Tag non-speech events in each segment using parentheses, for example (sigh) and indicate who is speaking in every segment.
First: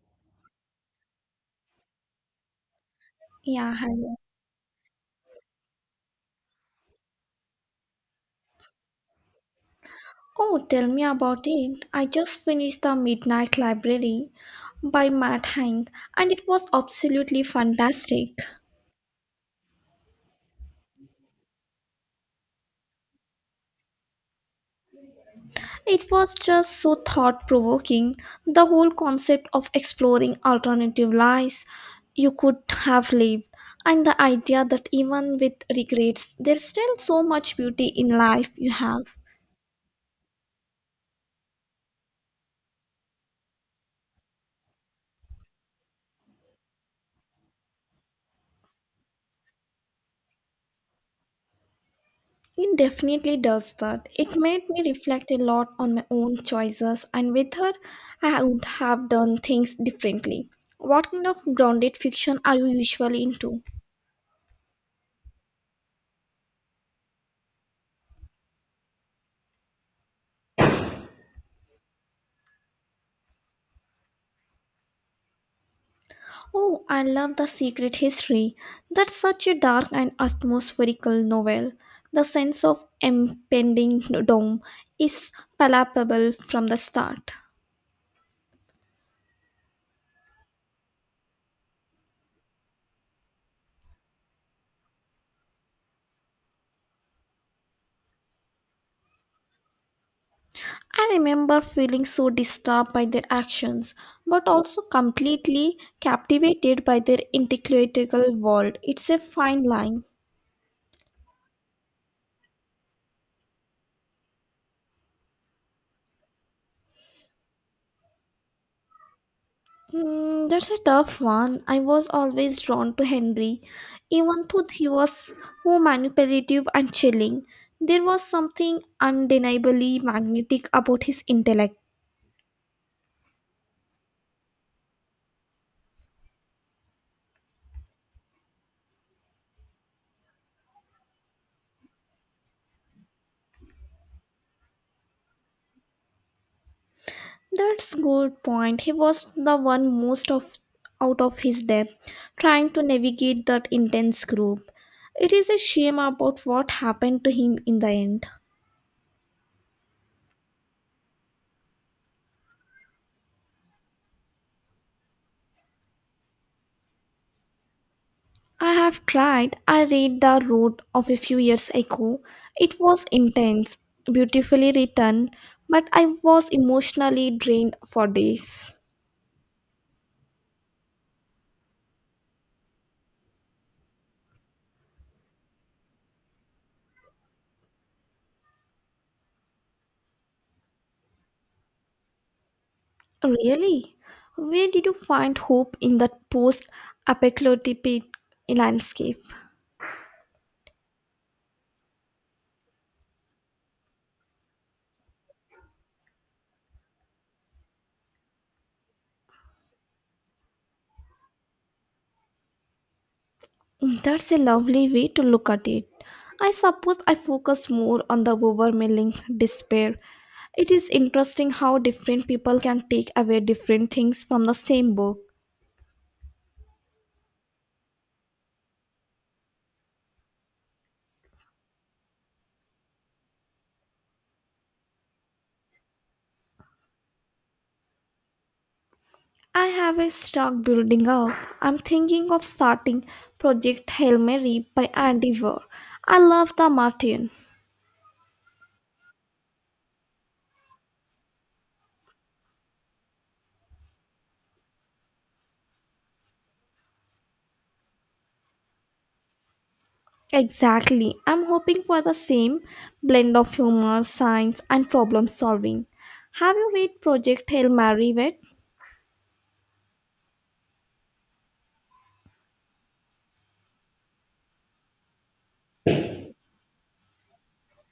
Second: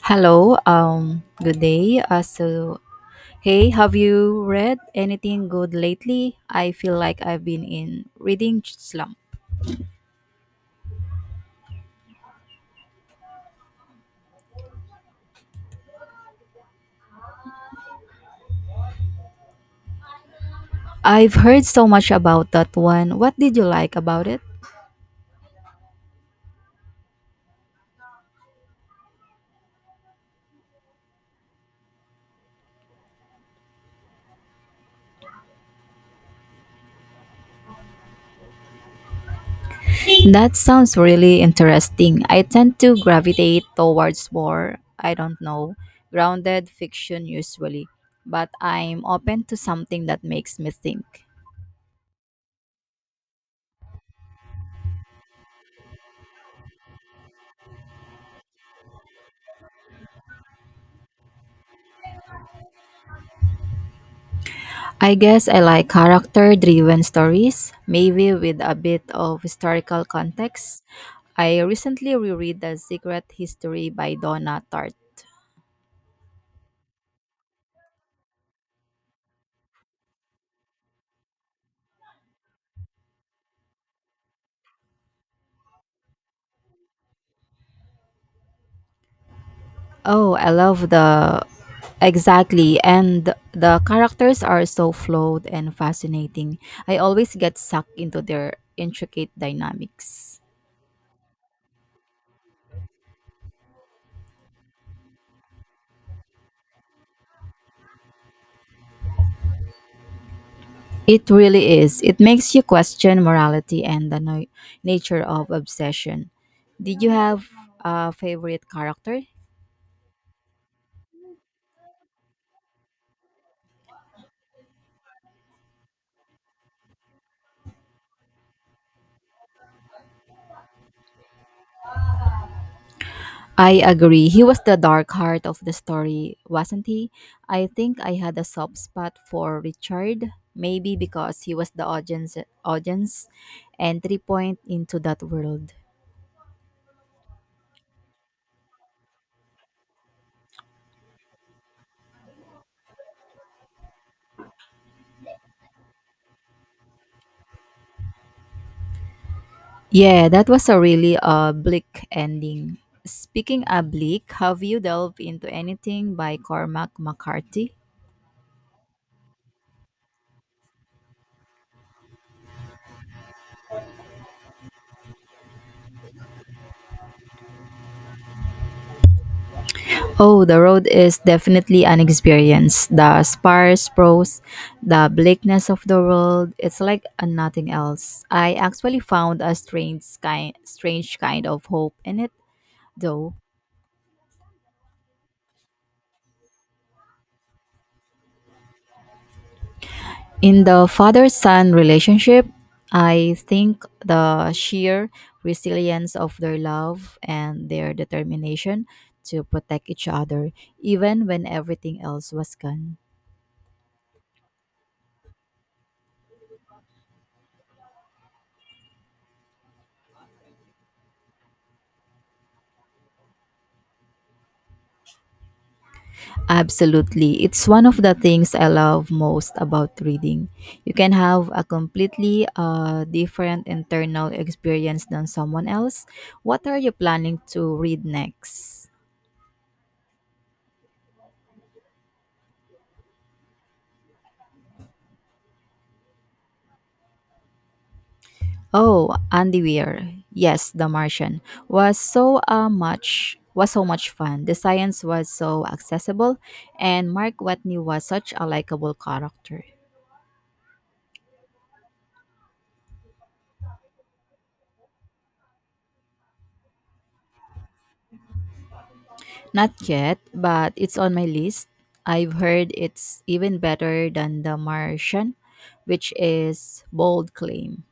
Speaker 1: Hello, good day. Hey,
Speaker 2: Yeah,
Speaker 1: have
Speaker 2: hello.
Speaker 1: you read anything good lately? I feel like I've been in reading slump.
Speaker 2: Oh, tell me about it. I just finished The Midnight Library by Matt Hank, and it was absolutely fantastic.
Speaker 1: I've heard so much about that one. What did you like about it?
Speaker 2: It was just so thought provoking. The whole concept of exploring alternative lives you could have lived, and the idea that even with regrets, there's still so much beauty in life you have.
Speaker 1: That sounds really interesting. I tend to gravitate towards more, I don't know, grounded fiction usually, but I'm open to something that makes me think.
Speaker 2: It definitely does that. It made me reflect a lot on my own choices and with her, I would have done things differently. What kind of grounded fiction are you usually into?
Speaker 1: I guess I like character driven stories, maybe with a bit of historical context. I recently reread The Secret History by Donna Tartt.
Speaker 2: Oh, I love The Secret History. That's such a dark and atmospherical novel. The sense of impending doom is palpable from the start.
Speaker 1: Oh, I love the. Exactly, and the characters are so flawed and fascinating. I always get sucked into their intricate dynamics.
Speaker 2: I remember feeling so disturbed by their actions, but also completely captivated by their intellectual world. It's a fine line.
Speaker 1: It really is. It makes you question morality and the nature of obsession. Did you have a favorite character?
Speaker 2: That's a tough one. I was always drawn to Henry, even though he was so manipulative and chilling. There was something undeniably magnetic about his intellect.
Speaker 1: I agree. He was the dark heart of the story, wasn't he? I think I had a soft spot for Richard, maybe because he was the audience entry point into that world.
Speaker 2: That's good point. He was the one most of out of his depth, trying to navigate that intense group. It is a shame about what happened to him in the end.
Speaker 1: Yeah, that was a really bleak ending. Speaking of bleak, have you delved into anything by Cormac McCarthy?
Speaker 2: I have tried. I read The Road of a few years ago. It was intense, beautifully written, but I was emotionally drained for days.
Speaker 1: Oh, the road is definitely an experience. The sparse prose, the bleakness of the world, it's like a nothing else. I actually found a strange kind of hope in it, though.
Speaker 2: Really? Where did you find hope in that post-apocalyptic landscape?
Speaker 1: In the father son relationship, I think the sheer resilience of their love and their determination to protect each other, even when everything else was gone.
Speaker 2: That's a lovely way to look at it. I suppose I focus more on the overwhelming despair. It is interesting how different people can take away different things from the same book.
Speaker 1: Absolutely. It's one of the things I love most about reading. You can have a completely different internal experience than someone else. What are you planning to read next?
Speaker 2: I have a stock building up. I'm thinking of starting Project Hail Mary by Andy Weir. I love the Martin.
Speaker 1: Oh, Andy Weir. Yes, The Martian was so much fun. The science was so accessible and Mark Watney was such a likable character.
Speaker 2: Exactly. I'm hoping for the same blend of humor, science, and problem solving. Have you read Project Hail Mary yet?
Speaker 1: Not yet, but it's on my list. I've heard it's even better than The Martian, which is bold claim.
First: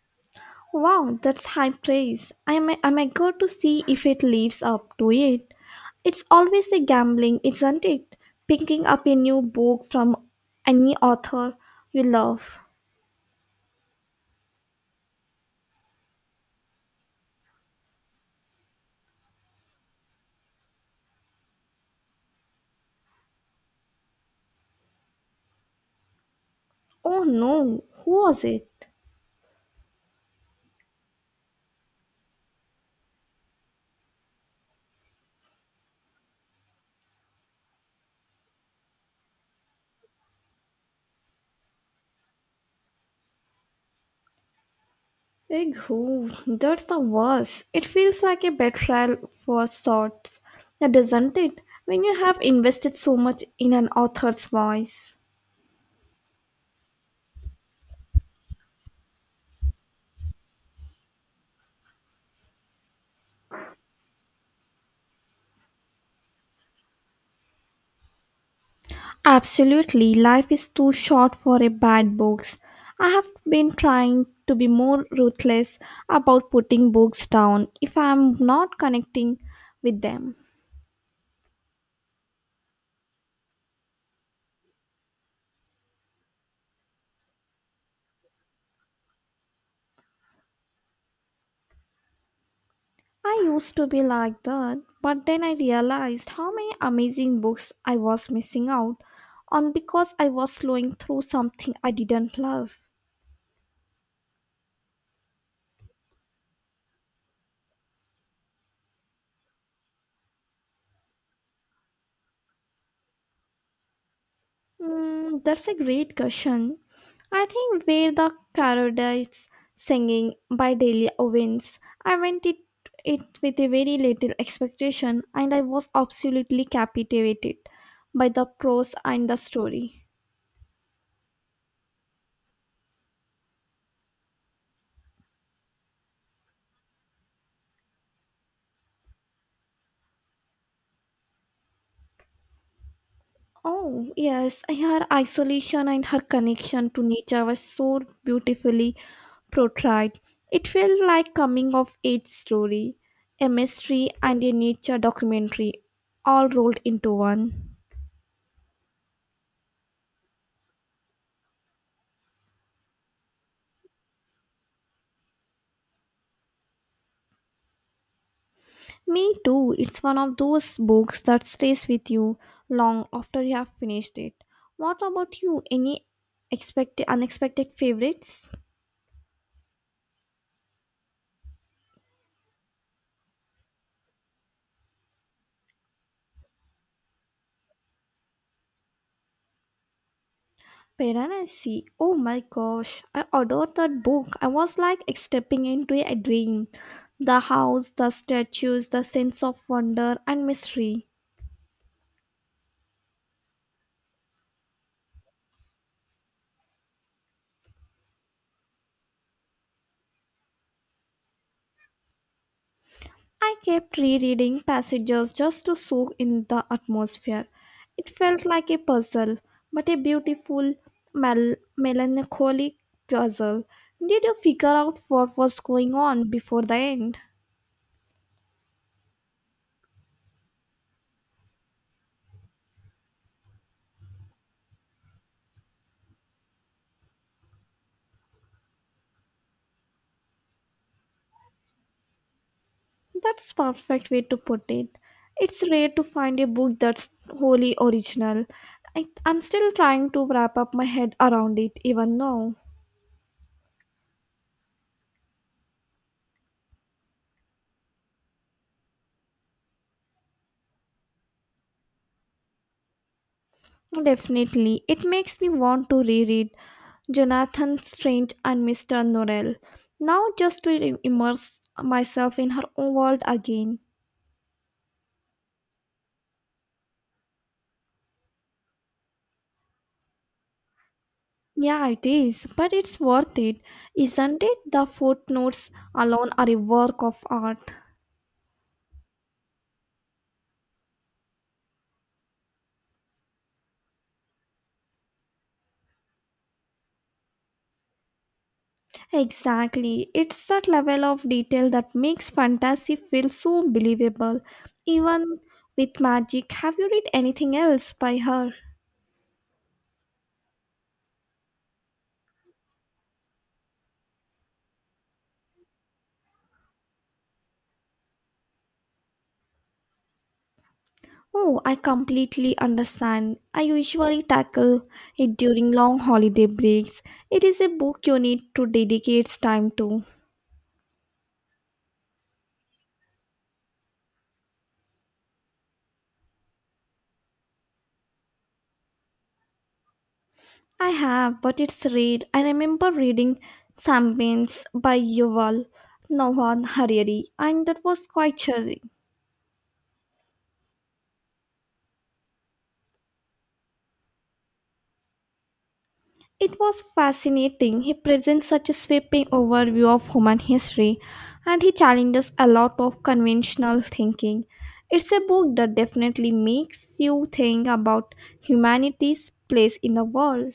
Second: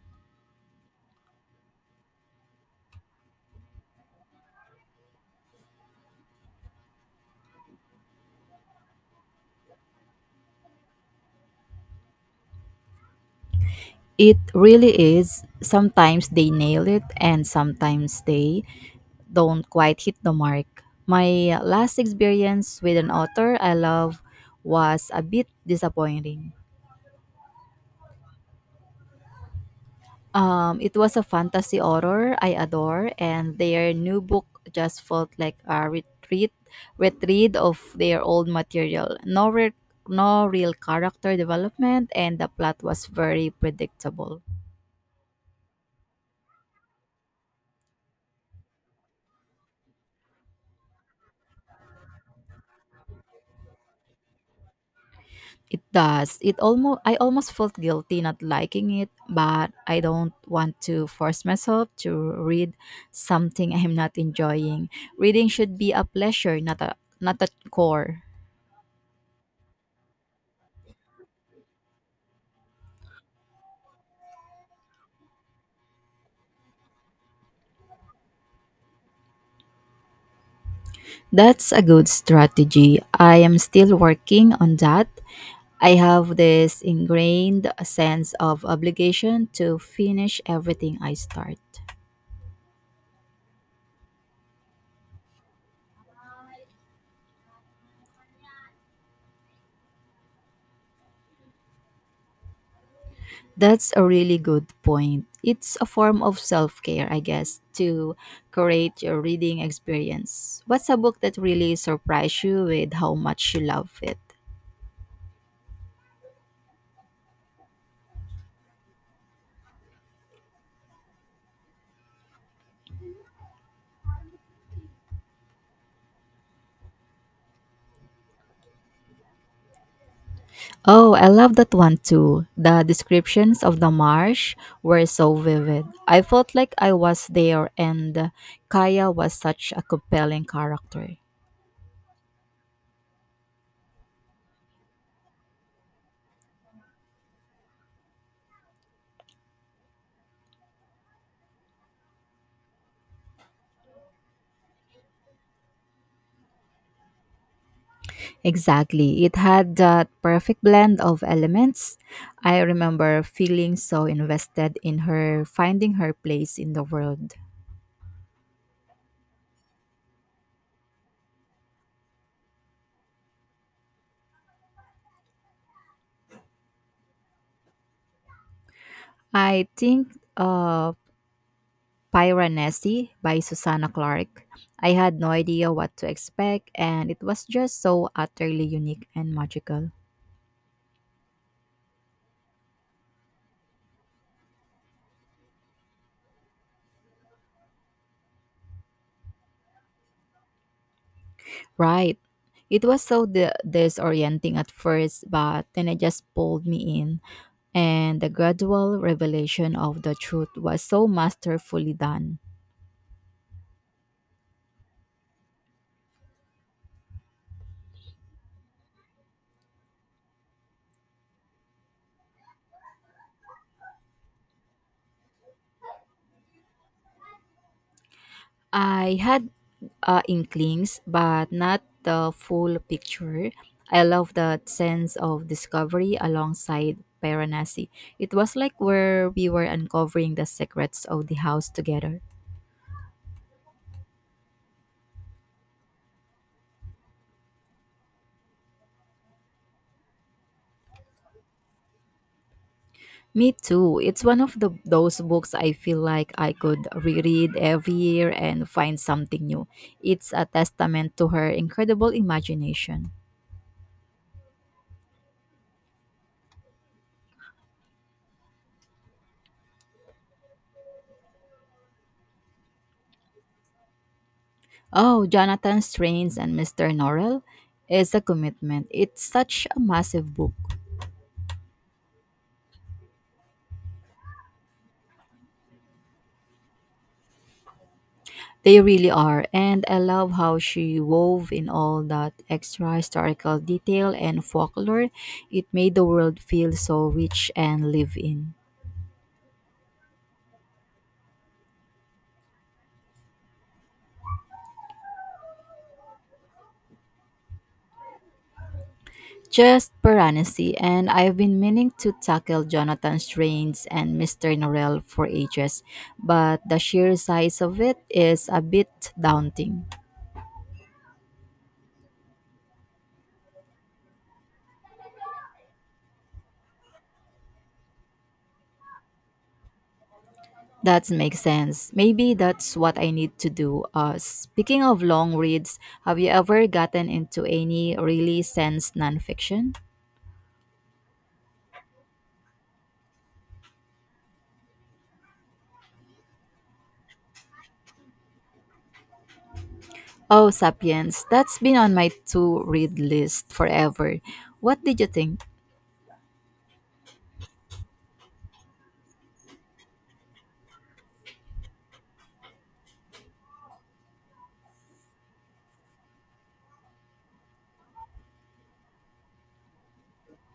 Speaker 2: Wow, that's high praise. I may go to see if it lives up to it. It's always a gambling, isn't it? Picking up a new book from any author you love.
Speaker 1: It really is. Sometimes they nail it and sometimes they don't quite hit the mark. My last experience with an author I love was a bit disappointing.
Speaker 2: Oh no, who was it?
Speaker 1: It was a fantasy horror I adore, and their new book just felt like a retreat of their old material. No real character development, and the plot was very predictable.
Speaker 2: Big who? That's the worst. It feels like a betrayal for sorts, doesn't it? When you have invested so much in an author's voice.
Speaker 1: It does. It almost I almost felt guilty not liking it, but I don't want to force myself to read something (laughs) I'm not enjoying. Reading should be a pleasure, not a chore.
Speaker 2: Absolutely, life is too short for a bad books. I have been trying to be more ruthless about putting books down if I am not connecting with them.
Speaker 1: That's a good strategy. I am still working on that. I have this ingrained sense of obligation to finish everything I start.
Speaker 2: I used to be like that, but then I realized how many amazing books I was missing out on because I was slowing through something I didn't love.
Speaker 1: That's a really good point. It's a form of self care, I guess, to create your reading experience. What's a book that really surprised you with how much you love it?
Speaker 2: That's a great question. I think where the Paradise Singing by Delia Owens. I went it, it with a very little expectation and I was absolutely captivated by the prose and the story.
Speaker 1: Oh, I love that one too. The descriptions of the marsh were so vivid. I felt like I was there, and Kaya was such a compelling character.
Speaker 2: Oh, yes, her isolation and her connection to nature was so beautifully portrayed. It felt like coming of age story, a mystery and a nature documentary all rolled into one.
Speaker 1: Exactly. It had that perfect blend of elements. I remember feeling so invested in her finding her place in the world.
Speaker 2: Me too. It's one of those books that stays with you long after you have finished it. What about you? Any expected unexpected favorites?
Speaker 1: I think Piranesi by Susanna Clark. I had no idea what to expect and it was just so utterly unique and magical.
Speaker 2: Piranesi. Oh my gosh. I adored that book. I was like stepping into a dream. The house, the statues, the sense of wonder and mystery.
Speaker 1: Right. It was so disorienting at first, but then it just pulled me in, and the gradual revelation of the truth was so masterfully done.
Speaker 2: I kept rereading passages just to soak in the atmosphere. It felt like a puzzle, but a beautiful, melancholic puzzle. Did you figure out what was going on before the end?
Speaker 1: I had inklings, but not the full picture. I love that sense of discovery alongside Paranasi. It was like where we were uncovering the secrets of the house together.
Speaker 2: That's perfect way to put it. It's rare to find a book that's wholly original. I'm still trying to wrap up my head around it even now.
Speaker 1: Me too. It's one of the those books I feel like I could reread every year and find something new. It's a testament to her incredible imagination.
Speaker 2: Definitely, it makes me want to reread Jonathan Strange and Mr. Norrell. Now just to immerse myself in her own world again.
Speaker 1: Oh, Jonathan Strains and Mr. Norrell is a commitment. It's such a massive book.
Speaker 2: Yeah, it is, but it's worth it, isn't it? The footnotes alone are a work of art.
Speaker 1: They really are, and I love how she wove in all that extra historical detail and folklore. It made the world feel so rich and live in.
Speaker 2: Exactly. It's that level of detail that makes fantasy feel so believable. Even with magic, have you read anything else by her?
Speaker 1: Just Piranesi, and I've been meaning to tackle Jonathan Strains and Mr. Norrell for ages, but the sheer size of it is a bit daunting.
Speaker 2: Oh, I completely understand. I usually tackle it during long holiday breaks. It is a book you need to dedicate time to.
Speaker 1: That makes sense. Maybe that's what I need to do. Speaking of long reads, have you ever gotten into any really sense nonfiction?
Speaker 2: I have, but it's rare. I remember reading Sapiens by Yuval Noah Harari, and that was quite chilling.
Speaker 1: Oh, Sapiens, that's been on my to read list forever. What did you think?
Speaker 2: It was fascinating. He presents such a sweeping overview of human history and he challenges a lot of conventional thinking. It's a book that definitely makes you think about humanity's place in the world.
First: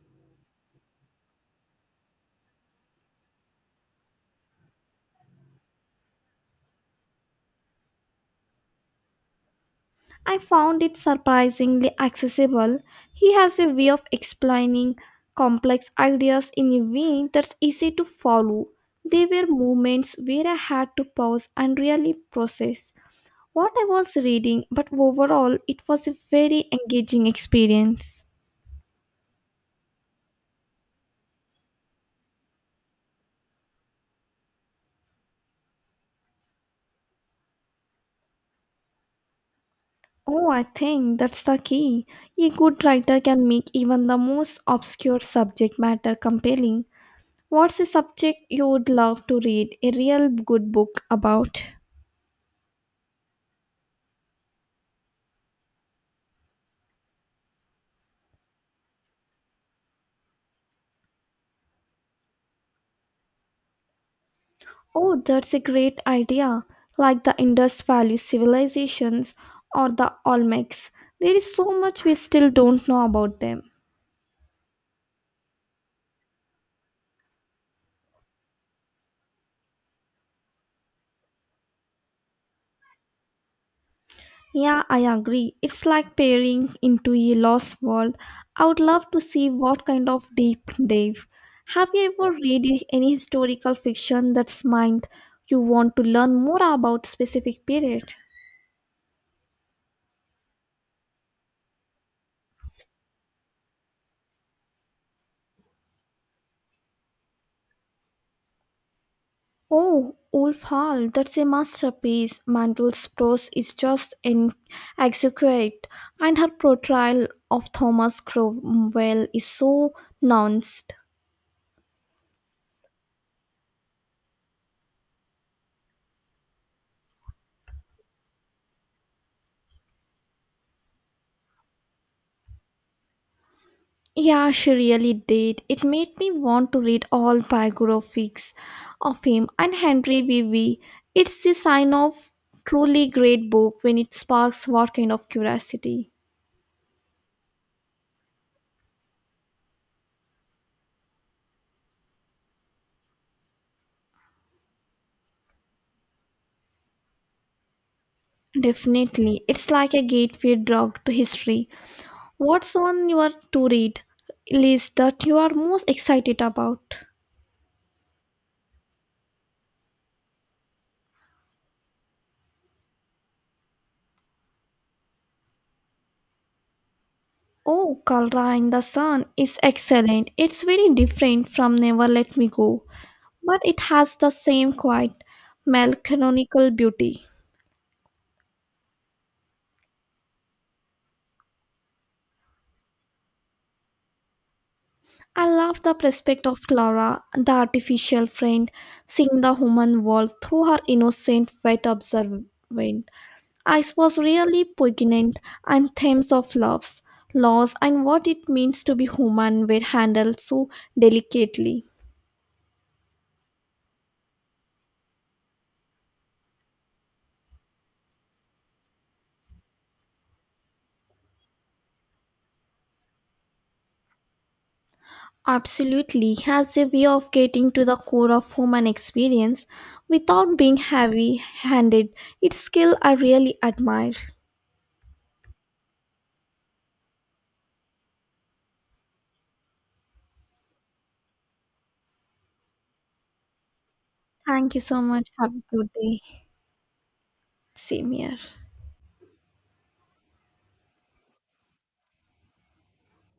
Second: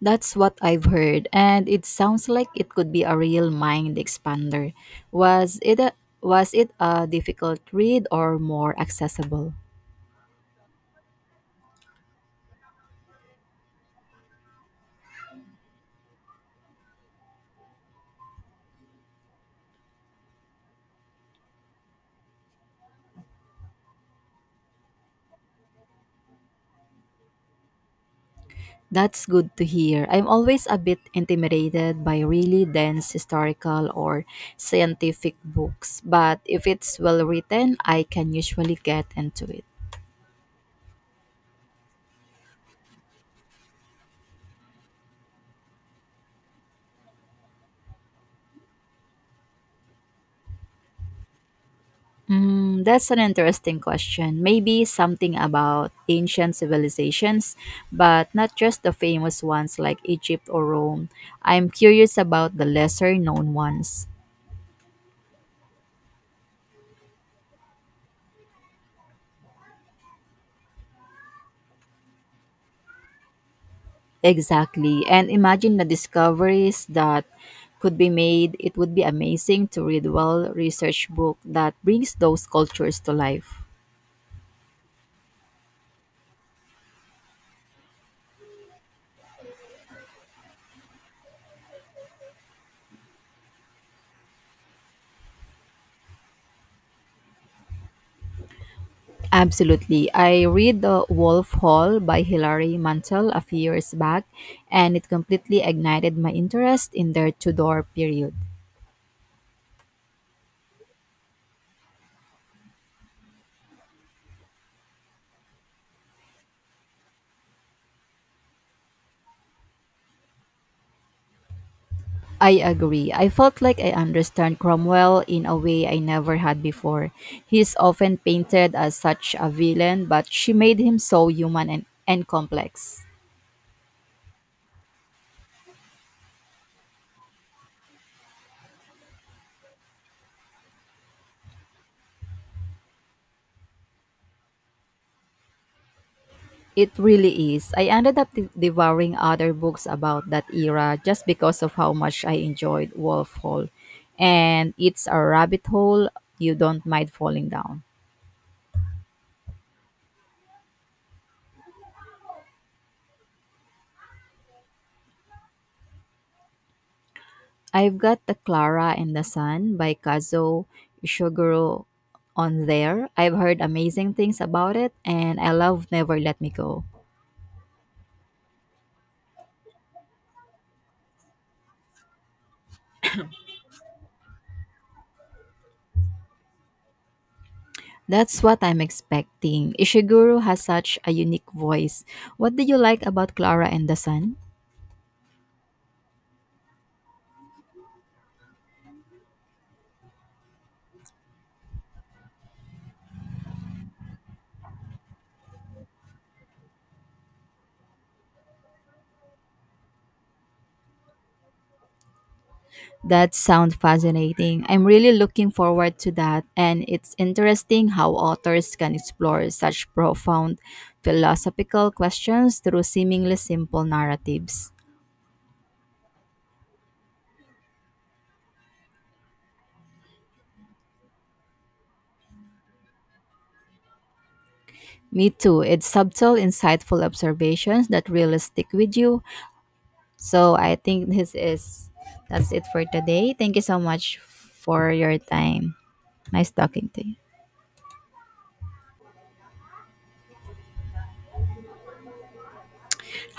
Speaker 1: That's what I've heard, and it sounds like it could be a real mind expander. Was it a difficult read or more accessible?
Speaker 2: I found it surprisingly accessible. He has a way of explaining complex ideas in a way that's easy to follow. There were moments where I had to pause and really process what I was reading, but overall, it was a very engaging experience.
Speaker 1: That's good to hear. I'm always a bit intimidated by really dense historical or scientific books, but if it's well written, I can usually get into it.
Speaker 2: Oh, I think that's the key. A good writer can make even the most obscure subject matter compelling. What's a subject you would love to read a real good book about?
Speaker 1: Mm, that's an interesting question. Maybe something about ancient civilizations, but not just the famous ones like Egypt or Rome. I'm curious about the lesser known ones.
Speaker 2: Oh, that's a great idea. Like the Indus Valley civilizations or the Olmecs. There is so much we still don't know about them.
Speaker 1: Exactly. And imagine the discoveries that could be made. It would be amazing to read well researched book that brings those cultures to life.
Speaker 2: Yeah, I agree. It's like peering into a lost world. I would love to see what kind of deep dive. Have you ever read any historical fiction that's mind you want to learn more about specific period?
Speaker 1: Absolutely. I read The Wolf Hall by Hilary Mantel a few years back, and it completely ignited my interest in their Tudor period.
Speaker 2: Oh, Wolf Hall, that's a masterpiece. Mandel's prose is just in exquisite, and her portrayal of Thomas Cromwell is so nuanced.
Speaker 1: I agree. I felt like I understand Cromwell in a way I never had before. He's often painted as such a villain, but she made him so human and complex.
Speaker 2: Yeah, she really did. It made me want to read all biographies of him and Henry Vivi. It's the sign of truly great book when it sparks what kind of curiosity.
Speaker 1: It really is. I ended up devouring other books about that era just because of how much I enjoyed Wolf Hall. And it's a rabbit hole you don't mind falling down.
Speaker 2: Definitely. It's like a gateway drug to history. What's one you are to read list that you are most excited about?
Speaker 1: I've got The Clara and the Sun by Kazuo Ishiguro on there. I've heard amazing things about it, and I love Never Let Me Go.
Speaker 2: Oh, Kalra in the Sun is excellent. It's very different from Never Let Me Go, but it has the same quiet melancholical beauty.
Speaker 1: That's what I'm expecting. Ishiguro has such a unique voice. What do you like about Clara and the Sun?
Speaker 2: I love the prospect of Clara, the artificial friend, seeing the human world through her innocent, wet observant. Ice was really poignant, and themes of loves, loss, and what it means to be human were handled so delicately.
Speaker 1: That sounds fascinating. I'm really looking forward to that, and it's interesting how authors can explore such profound philosophical questions through seemingly simple narratives.
Speaker 2: Absolutely, he has a way of getting to the core of human experience without being heavy handed. Its skill I really admire.
Speaker 1: Me too. It's subtle, insightful observations that really stick with you. So I think this is that's it for today. Thank you so much
Speaker 2: Thank you
Speaker 1: for
Speaker 2: so
Speaker 1: your
Speaker 2: much. Have a
Speaker 1: time.
Speaker 2: good day.
Speaker 1: Nice talking to you.
Speaker 2: Same here.